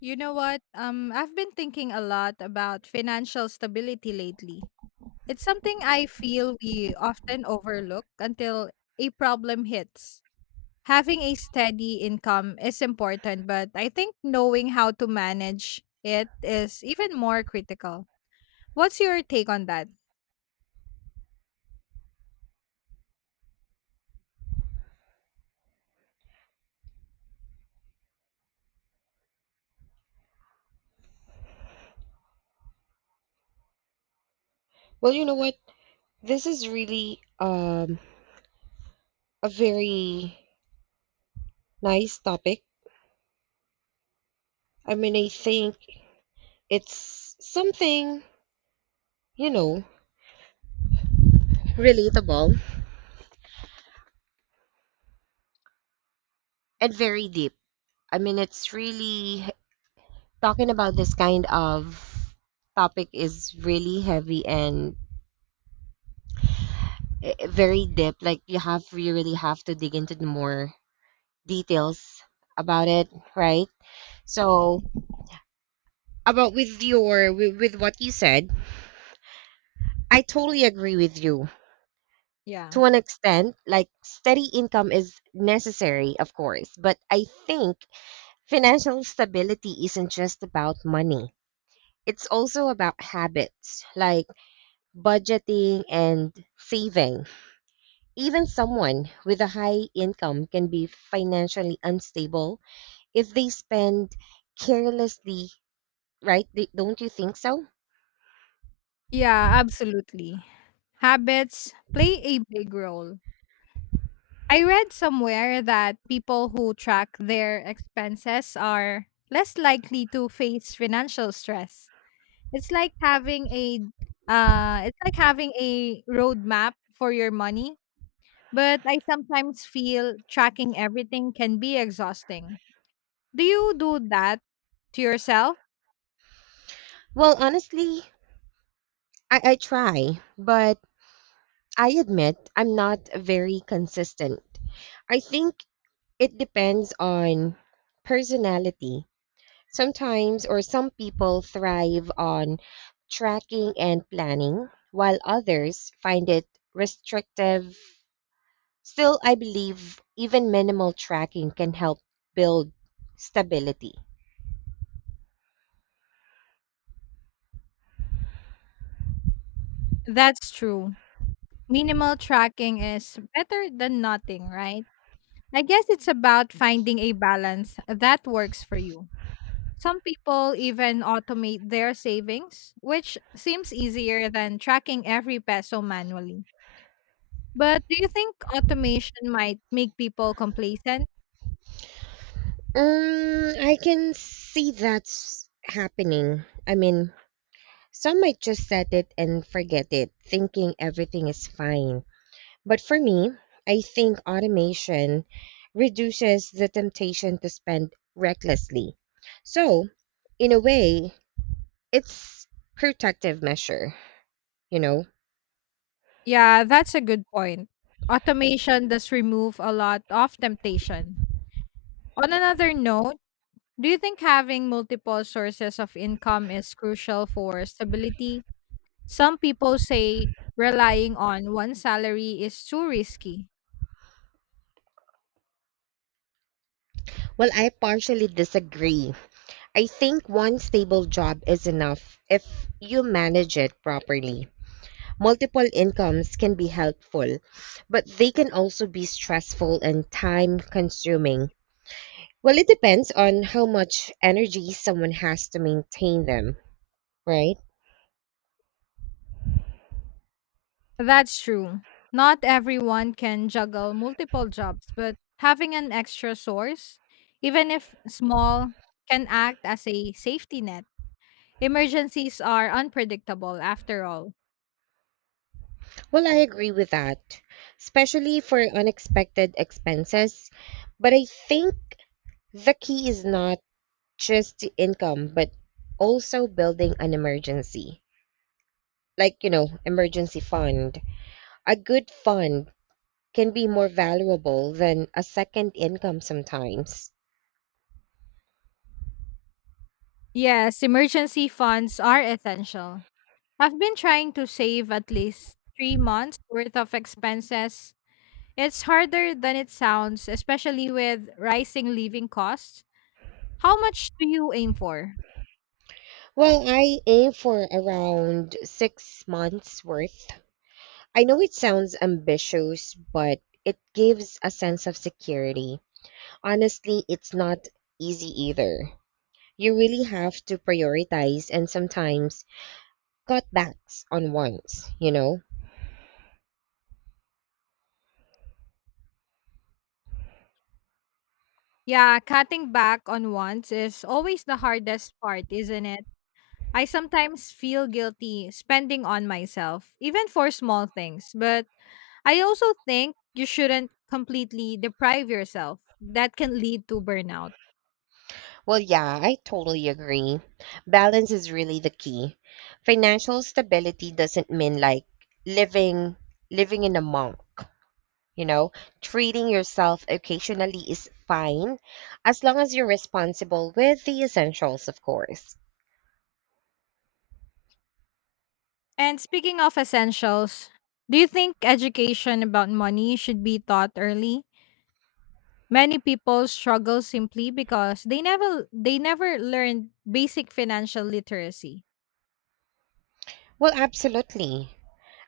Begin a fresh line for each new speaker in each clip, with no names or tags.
You know what? I've been thinking a lot about financial stability lately. It's something I feel we often overlook until a problem hits. Having a steady income is important, but I think knowing how to manage it is even more critical. What's your take on that?
Well, you know what? This is really a very nice topic. I mean, I think it's something, you know, relatable and very deep. I mean, it's really talking about this kind of topic is really heavy and very deep. Like, you really have to dig into the more details about it, right? So, about with your, with what you said, I totally agree with you,
Yeah.
to an extent, like steady income is necessary, of course, but I think financial stability isn't just about money. It's also about habits like budgeting and saving. Even someone with a high income can be financially unstable if they spend carelessly, right? Don't you think so?
Yeah, absolutely. Habits play a big role. I read somewhere that people who track their expenses are less likely to face financial stress. It's like having a roadmap for your money, but I sometimes feel tracking everything can be exhausting. Do you do that to yourself?
Well, honestly, I try, but I admit I'm not very consistent. I think it depends on personality. Or some people thrive on tracking and planning, while others find it restrictive. Still, I believe even minimal tracking can help build stability.
That's true. Minimal tracking is better than nothing, right? I guess it's about finding a balance that works for you. Some people even automate their savings, which seems easier than tracking every peso manually. But do you think automation might make people complacent?
I can see that's happening. I mean, some might just set it and forget it, thinking everything is fine. But for me, I think automation reduces the temptation to spend recklessly. So, in a way, it's protective measure, you know.
Yeah, that's a good point. Automation does remove a lot of temptation. On another note, do you think having multiple sources of income is crucial for stability? Some people say relying on one salary is too risky.
Well, I partially disagree. I think one stable job is enough if you manage it properly. Multiple incomes can be helpful, but they can also be stressful and time consuming. Well, it depends on how much energy someone has to maintain them. Right.
That's true. Not everyone can juggle multiple jobs, but having an extra source, even if small, can act as a safety net. Emergencies are unpredictable after all.
Well, I agree with that, especially for unexpected expenses. But I think the key is not just the income, but also building an emergency, like, emergency fund. A good fund can be more valuable than a second income sometimes.
Yes, emergency funds are essential. I've been trying to save at least 3 months worth of expenses. It's harder than it sounds, especially with rising living costs. How much do you aim for?
Well, I aim for around 6 months worth. I know it sounds ambitious, but it gives a sense of security. Honestly, it's not easy either. You really have to prioritize and sometimes cut backs on ones, you know?
Yeah, cutting back on wants is always the hardest part, isn't it? I sometimes feel guilty spending on myself, even for small things, but I also think you shouldn't completely deprive yourself. That can lead to burnout.
Well, yeah, I totally agree. Balance is really the key. Financial stability doesn't mean like living living in a monk, you know? Treating yourself occasionally is fine as long as you're responsible with the essentials, of course.
And speaking of essentials, do you think education about money should be taught early? Many people struggle simply because they never learned basic financial literacy.
Well, absolutely.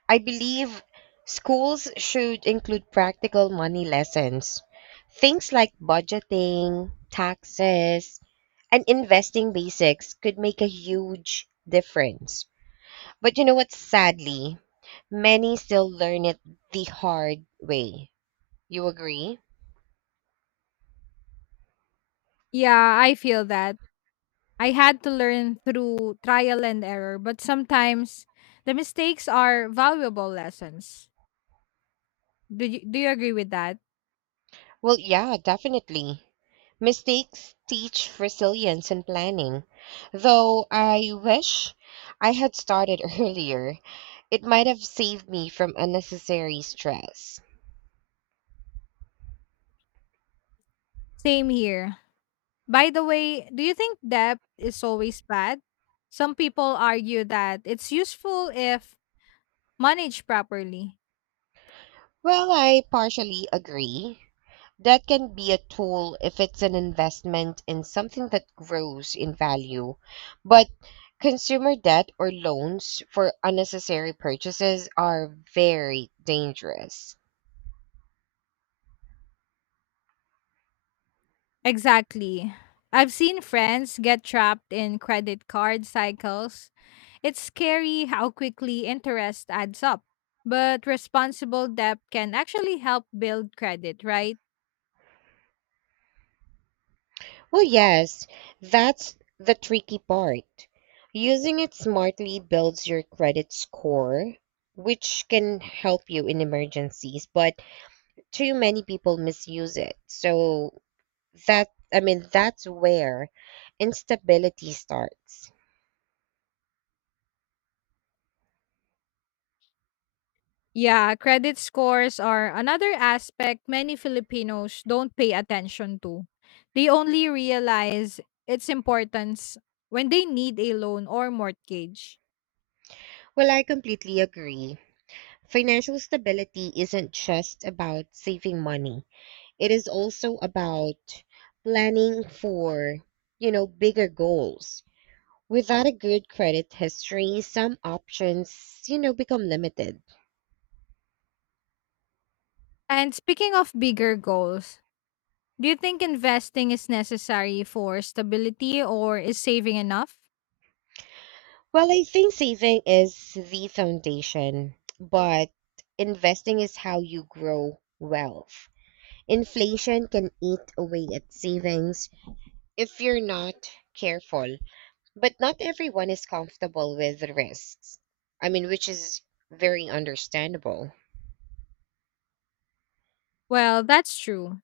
I believe schools should include practical money lessons. Things like budgeting, taxes, and investing basics could make a huge difference. But you know what? Sadly, many still learn it the hard way. You agree?
Yeah, I feel that. I had to learn through trial and error, but sometimes the mistakes are valuable lessons. Do you agree with that?
Well, yeah, definitely. Mistakes teach resilience and planning. Though I wish I had started earlier, it might have saved me from unnecessary stress.
Same here. By the way, do you think debt is always bad? Some people argue that it's useful if managed properly.
Well, I partially agree. That can be a tool if it's an investment in something that grows in value. But consumer debt or loans for unnecessary purchases are very dangerous.
Exactly. I've seen friends get trapped in credit card cycles. It's scary how quickly interest adds up. But responsible debt can actually help build credit, right?
Oh, yes, that's the tricky part. Using it smartly builds your credit score, which can help you in emergencies, but too many people misuse it. So I mean, that's where instability starts.
Yeah, credit scores are another aspect many Filipinos don't pay attention to. They only realize its importance when they need a loan or mortgage.
Well, I completely agree. Financial stability isn't just about saving money. It is also about planning for, bigger goals. Without a good credit history, some options, become limited.
And speaking of bigger goals, do you think investing is necessary for stability or is saving enough?
Well, I think saving is the foundation, but investing is how you grow wealth. Inflation can eat away at savings if you're not careful, but not everyone is comfortable with risks. I mean, which is very understandable.
Well, that's true.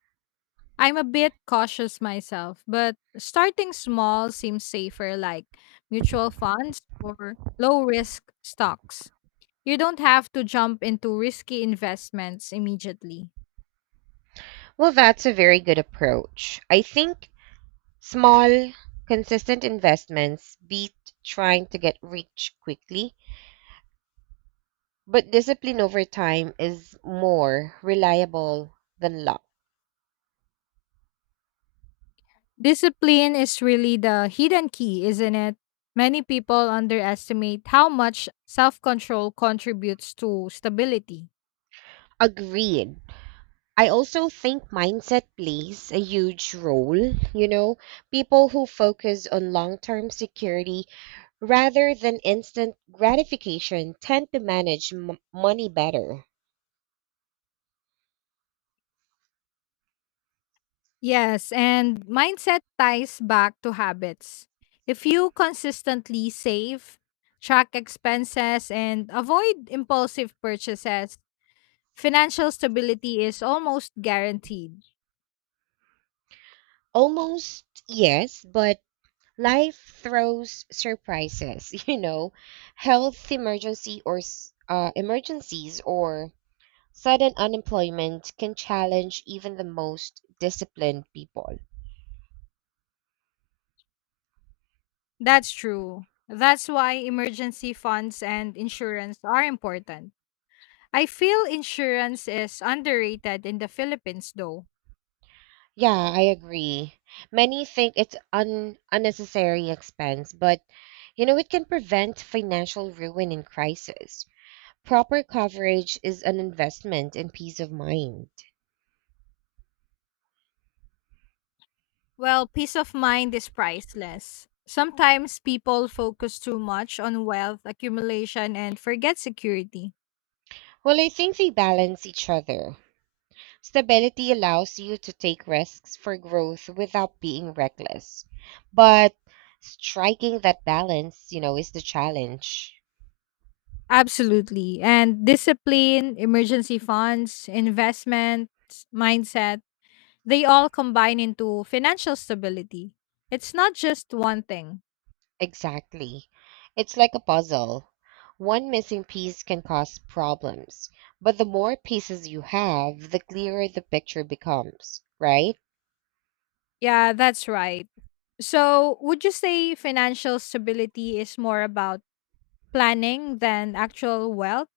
I'm a bit cautious myself, but starting small seems safer, like mutual funds or low risk stocks. You don't have to jump into risky investments immediately.
Well, that's a very good approach. I think small, consistent investments beat trying to get rich quickly, but discipline over time is more reliable than luck.
Discipline is really the hidden key, isn't it? Many people underestimate how much self control contributes to stability.
Agreed. I also think mindset plays a huge role. You know, people who focus on long term security rather than instant gratification tend to manage money better.
Yes, and mindset ties back to habits. If you consistently save, track expenses, and avoid impulsive purchases, financial stability is almost guaranteed.
Almost yes, but life throws surprises, health emergency or emergencies or sudden unemployment can challenge even the most disciplined people.
That's true. That's why emergency funds and insurance are important. I feel insurance is underrated in the Philippines, though.
Yeah, I agree. Many think it's un unnecessary expense, but it can prevent financial ruin in crisis. Proper coverage is an investment in peace of mind.
Well, peace of mind is priceless. Sometimes people focus too much on wealth accumulation and forget security.
Well, I think they balance each other. Stability allows you to take risks for growth without being reckless. But striking that balance, is the challenge.
Absolutely. And discipline, emergency funds, investments, mindset, they all combine into financial stability. It's not just one thing.
Exactly. It's like a puzzle. One missing piece can cause problems, but the more pieces you have, the clearer the picture becomes, right?
Yeah, that's right. So, would you say financial stability is more about planning than actual wealth?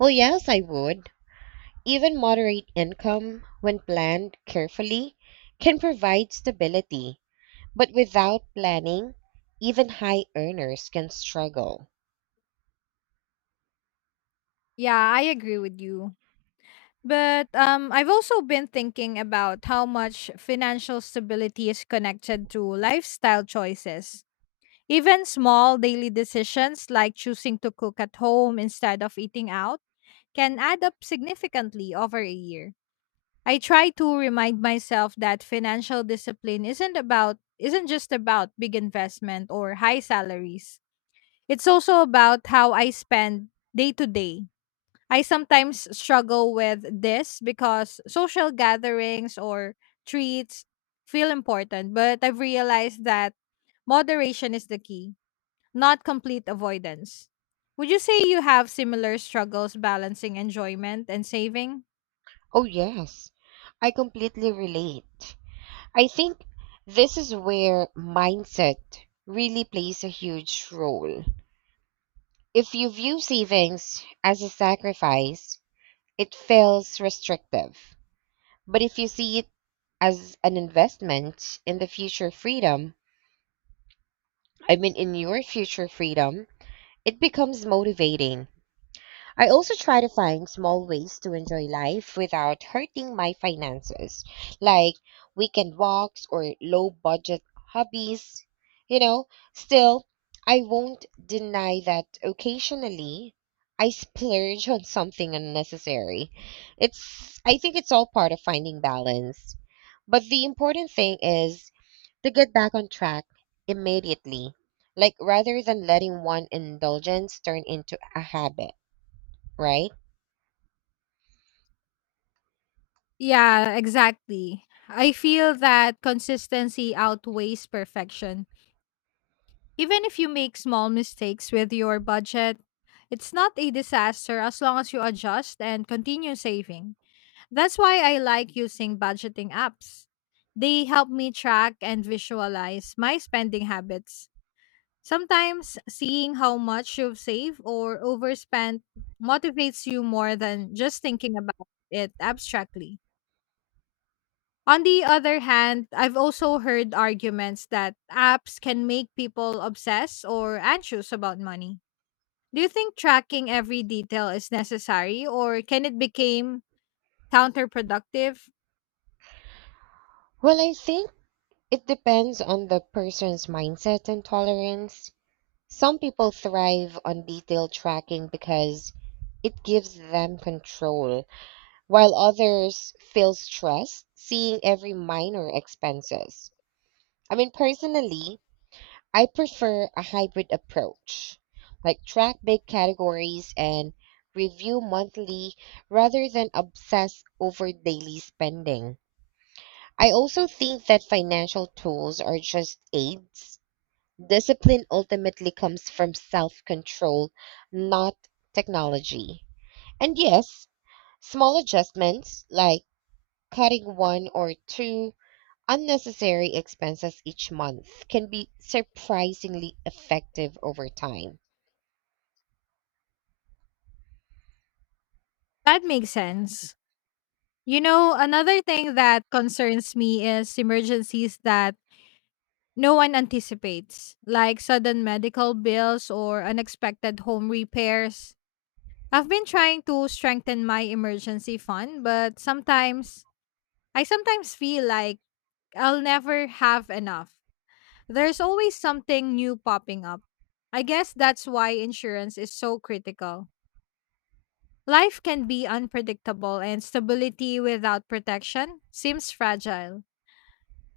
Well, yes, I would. Even moderate income, when planned carefully, can provide stability. But without planning, even high earners can struggle.
Yeah, I agree with you. But I've also been thinking about how much financial stability is connected to lifestyle choices. Even small daily decisions like choosing to cook at home instead of eating out can add up significantly over a year. I try to remind myself that financial discipline isn't just about big investment or high salaries. It's also about how I spend day to day. I sometimes struggle with this because social gatherings or treats feel important, but I've realized that moderation is the key, not complete avoidance. Would you say you have similar struggles balancing enjoyment and saving?
Oh, yes, I completely relate. I think this is where mindset really plays a huge role. If you view savings as a sacrifice, it feels restrictive. But if you see it as an investment in the future freedom, I mean, in your future freedom, it becomes motivating. I also try to find small ways to enjoy life without hurting my finances, like weekend walks or low budget hobbies. You know, still, I won't deny that occasionally I splurge on something unnecessary. I think it's all part of finding balance. But the important thing is to get back on track immediately, like rather than letting one indulgence turn into a habit, right?
Yeah, exactly. I feel that consistency outweighs perfection. Even if you make small mistakes with your budget, it's not a disaster as long as you adjust and continue saving. That's why I like using budgeting apps. They help me track and visualize my spending habits. Sometimes seeing how much you've saved or overspent motivates you more than just thinking about it abstractly. On the other hand, I've also heard arguments that apps can make people obsessed or anxious about money. Do you think tracking every detail is necessary or can it become counterproductive?
Well, I think it depends on the person's mindset and tolerance. Some people thrive on detailed tracking because it gives them control, while others feel stressed seeing every minor expenses. I mean, personally, I prefer a hybrid approach, like track big categories and review monthly rather than obsess over daily spending. I also think that financial tools are just aids. Discipline ultimately comes from self control, not technology. And yes, small adjustments like cutting one or two unnecessary expenses each month can be surprisingly effective over time.
That makes sense. You know, another thing that concerns me is emergencies that no one anticipates, like sudden medical bills or unexpected home repairs. I've been trying to strengthen my emergency fund, but sometimes I sometimes feel like I'll never have enough. There's always something new popping up. I guess that's why insurance is so critical. Life can be unpredictable, and stability without protection seems fragile.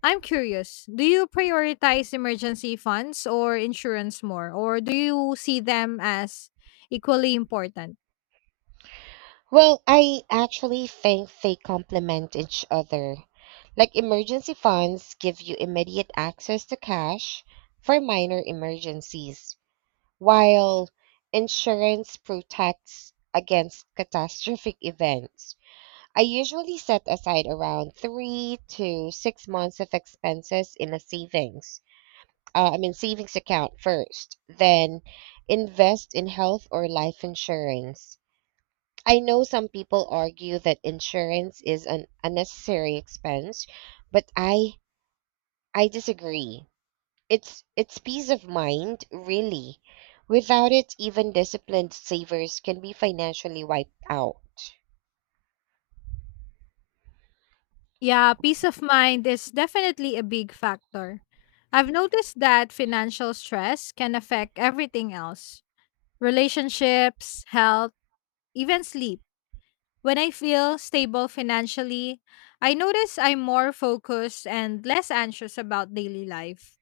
I'm curious, do you prioritize emergency funds or insurance more, or do you see them as equally important?
Well, I actually think they complement each other. Like emergency funds give you immediate access to cash for minor emergencies, while insurance protects against catastrophic events. I usually set aside around 3 to 6 months of expenses in a savings account first, then invest in health or life insurance. I know some people argue that insurance is an unnecessary expense, but I disagree. It's peace of mind, really. Without it, even disciplined savers can be financially wiped out.
Yeah, peace of mind is definitely a big factor. I've noticed that financial stress can affect everything else: relationships, health, even sleep. When I feel stable financially, I notice I'm more focused and less anxious about daily life.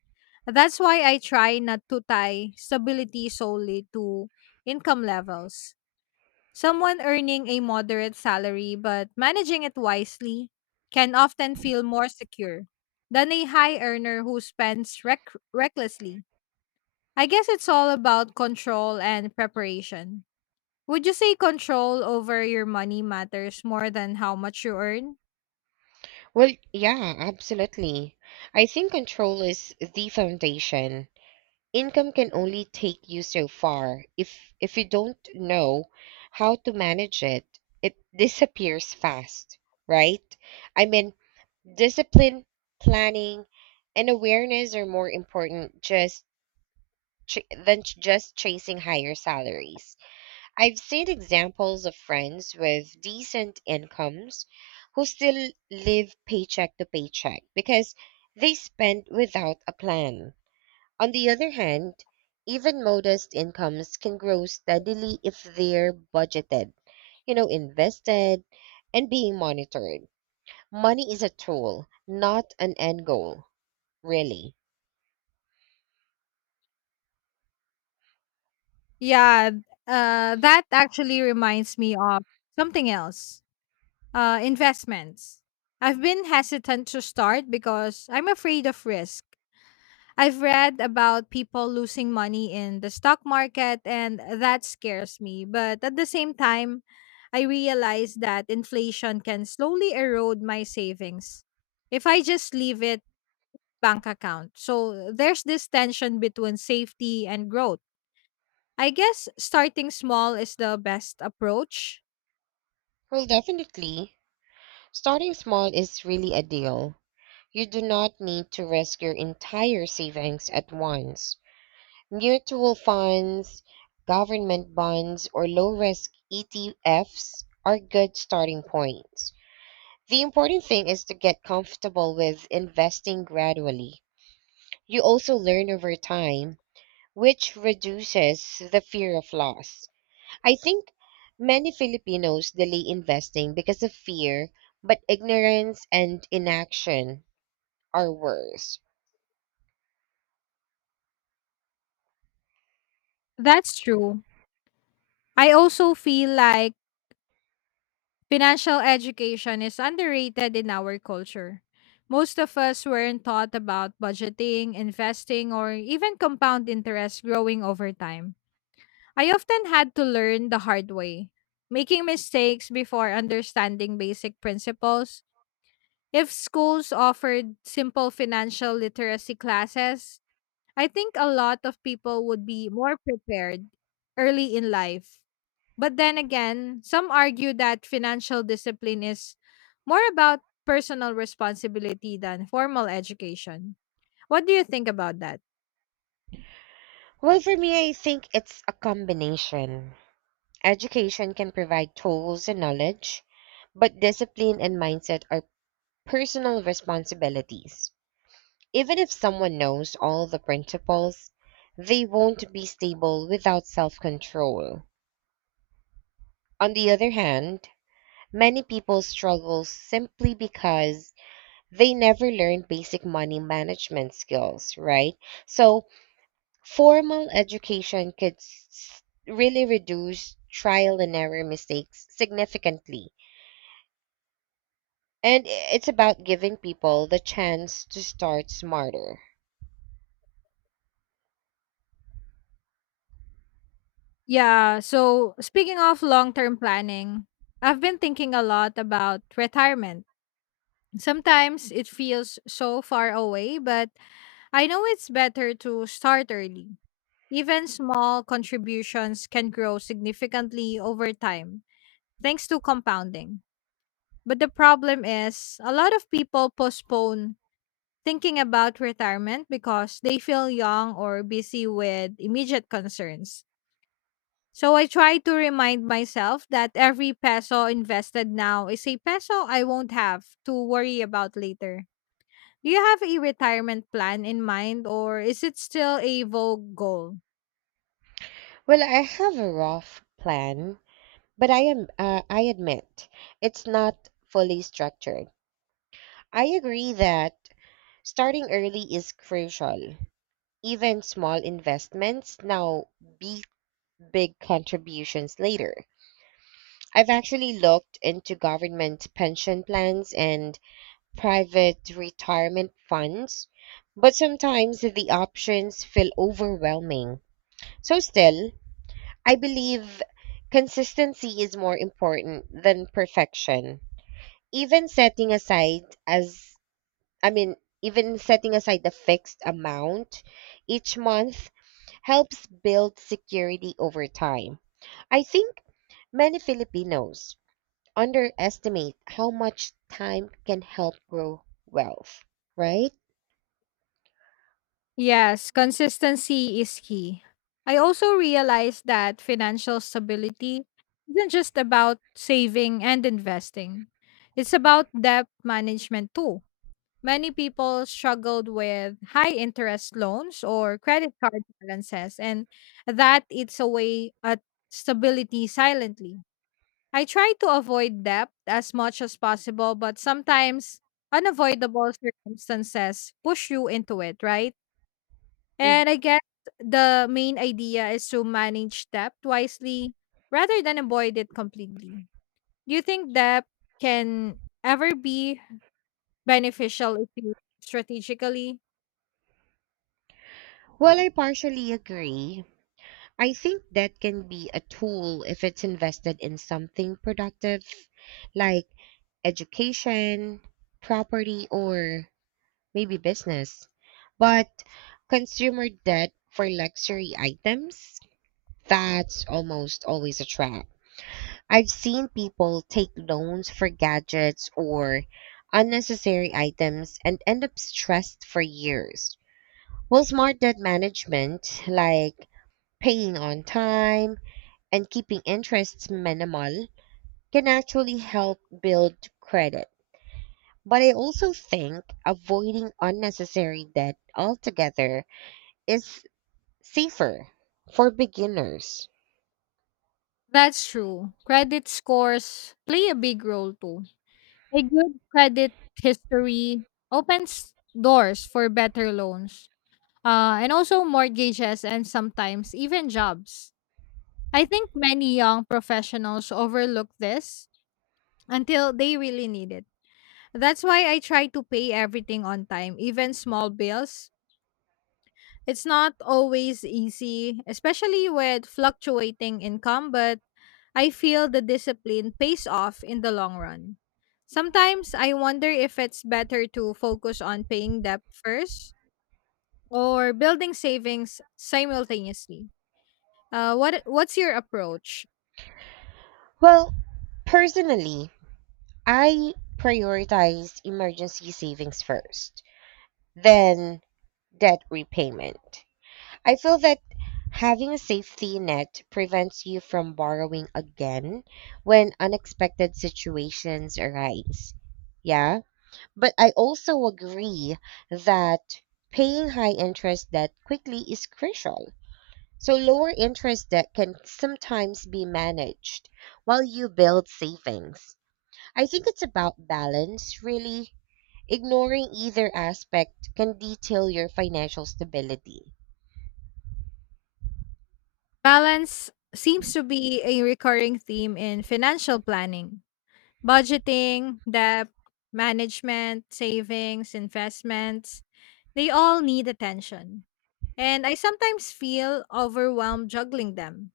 That's why I try not to tie stability solely to income levels. Someone earning a moderate salary but managing it wisely can often feel more secure than a high earner who spends recklessly. I guess it's all about control and preparation. Would you say control over your money matters more than how much you earn?
Well, yeah, absolutely. I think control is the foundation. Income can only take you so far. If you don't know how to manage it, it disappears fast, right? I mean, discipline, planning, and awareness are more important ch- than just chasing higher salaries. I've seen examples of friends with decent incomes who still live paycheck to paycheck because they spend without a plan. On the other hand, even modest incomes can grow steadily if they're budgeted, invested, and being monitored. Money is a tool, not an end goal, really.
Yeah, that actually reminds me of something else, investments. I've been hesitant to start because I'm afraid of risk. I've read about people losing money in the stock market, and that scares me. But at the same time, I realize that inflation can slowly erode my savings if I just leave it bank account. So there's this tension between safety and growth. I guess starting small is the best approach.
Well, definitely, starting small is really a deal. You do not need to risk your entire savings at once. Mutual funds, government bonds, or low risk ETFs are good starting points. The important thing is to get comfortable with investing gradually. You also learn over time, which reduces the fear of loss. I think many Filipinos delay investing because of fear, but ignorance and inaction are worse.
That's true. I also feel like financial education is underrated in our culture. Most of us weren't taught about budgeting, investing, or even compound interest growing over time. I often had to learn the hard way, making mistakes before understanding basic principles. If schools offered simple financial literacy classes, I think a lot of people would be more prepared early in life. But then again, some argue that financial discipline is more about personal responsibility than formal education. What do you think about that?
Well, for me, I think it's a combination. Education can provide tools and knowledge, but discipline and mindset are personal responsibilities. Even if someone knows all the principles, they won't be stable without self control. On the other hand, many people struggle simply because they never learned basic money management skills, right? So, formal education could really reduce trial and error mistakes significantly. And it's about giving people the chance to start smarter.
Yeah, so speaking of long term planning, I've been thinking a lot about retirement. Sometimes it feels so far away, but I know it's better to start early. Even small contributions can grow significantly over time thanks to compounding. But the problem is, a lot of people postpone thinking about retirement because they feel young or busy with immediate concerns. So I try to remind myself that every peso invested now is a peso I won't have to worry about later. Do you have a retirement plan in mind or is it still a vague goal?
Well, I have a rough plan, but I admit it's not fully structured. I agree that starting early is crucial. Even small investments now beat big contributions later. I've actually looked into government pension plans and private retirement funds, but sometimes the options feel overwhelming. So, still, I believe consistency is more important than perfection. Even setting aside as I mean, even setting aside a fixed amount each month helps build security over time. I think many Filipinos underestimate how much time can help grow wealth, right?
Yes, consistency is key. I also realized that financial stability isn't just about saving and investing, it's about debt management too. Many people struggled with high interest loans or credit card balances, and that eats away at stability silently. I try to avoid debt as much as possible, but sometimes unavoidable circumstances push you into it, right?
Mm.
And I guess the main idea is to manage debt wisely rather than avoid it completely. Do you think debt can ever be beneficial if you strategically?
Well, I partially agree. I think that can be a tool if it's invested in something productive, like education, property, or maybe business. But consumer debt for luxury items, that's almost always a trap. I've seen people take loans for gadgets or unnecessary items and end up stressed for years. Well, smart debt management, like paying on time and keeping interests minimal, can actually help build credit. But I also think avoiding unnecessary debt altogether is safer for beginners.
That's true. Credit scores play a big role too. A good credit history opens doors for better loans, and also mortgages and sometimes even jobs. I think many young professionals overlook this until they really need it. That's why I try to pay everything on time, even small bills. It's not always easy, especially with fluctuating income, but I feel the discipline pays off in the long run. Sometimes I wonder if it's better to focus on paying debt first or building savings simultaneously. What's your approach?
Well, personally, I prioritized emergency savings first, then debt repayment. I feel that having a safety net prevents you from borrowing again when unexpected situations arise. Yeah. But I also agree that paying high interest debt quickly is crucial. So lower interest debt can sometimes be managed while you build savings. I think it's about balance, really. Ignoring either aspect can detail your financial stability.
Balance seems to be a recurring theme in financial planning. Budgeting, debt, management, savings, investments, they all need attention. And I sometimes feel overwhelmed juggling them.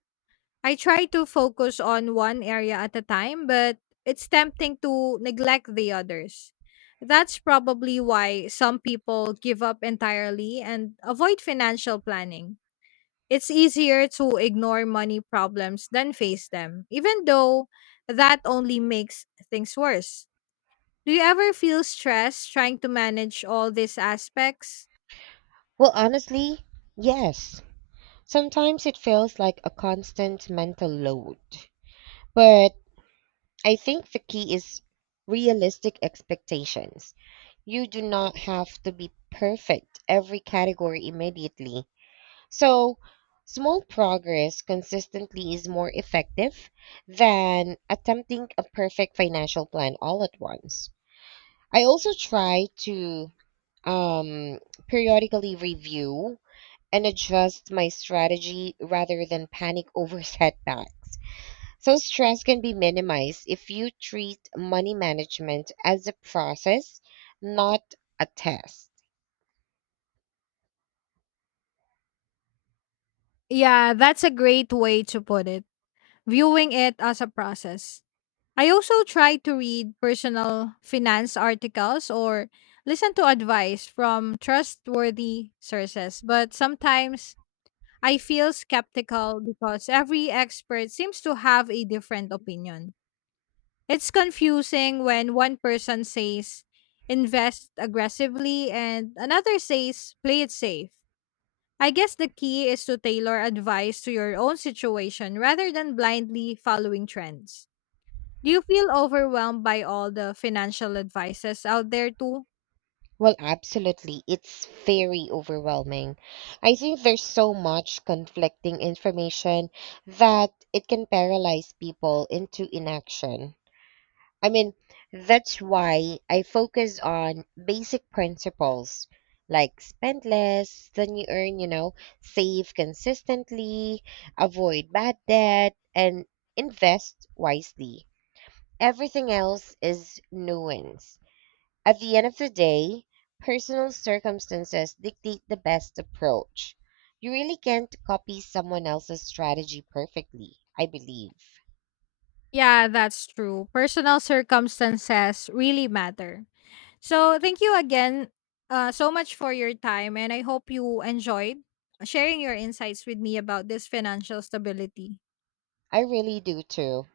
I try to focus on one area at a time, but it's tempting to neglect the others. That's probably why some people give up entirely and avoid financial planning. It's easier to ignore money problems than face them, even though that only makes things worse. Do you ever feel stressed trying to manage all these aspects?
Well, honestly, yes. Sometimes it feels like a constant mental load. But I think the key is realistic expectations. You do not have to be perfect every category immediately. So, small progress consistently is more effective than attempting a perfect financial plan all at once. I also try to um, periodically review and adjust my strategy rather than panic over setbacks. So, stress can be minimized if you treat money management as a process, not a test.
Yeah, that's a great way to put it, viewing it as a process. I also try to read personal finance articles or listen to advice from trustworthy sources, but sometimes I feel skeptical because every expert seems to have a different opinion. It's confusing when one person says invest aggressively and another says play it safe. I guess the key is to tailor advice to your own situation rather than blindly following trends. Do you feel overwhelmed by all the financial advices out there too?
Well, absolutely. It's very overwhelming. I think there's so much conflicting information that it can paralyze people into inaction. I mean, that's why I focus on basic principles like spend less than you earn, save consistently, avoid bad debt, and invest wisely. Everything else is nuance. At the end of the day, personal circumstances dictate the best approach. You really can't copy someone else's strategy perfectly, I believe.
Yeah, that's true. Personal circumstances really matter. So thank you again, so much for your time, and I hope you enjoyed sharing your insights with me about this financial stability.
I really do too.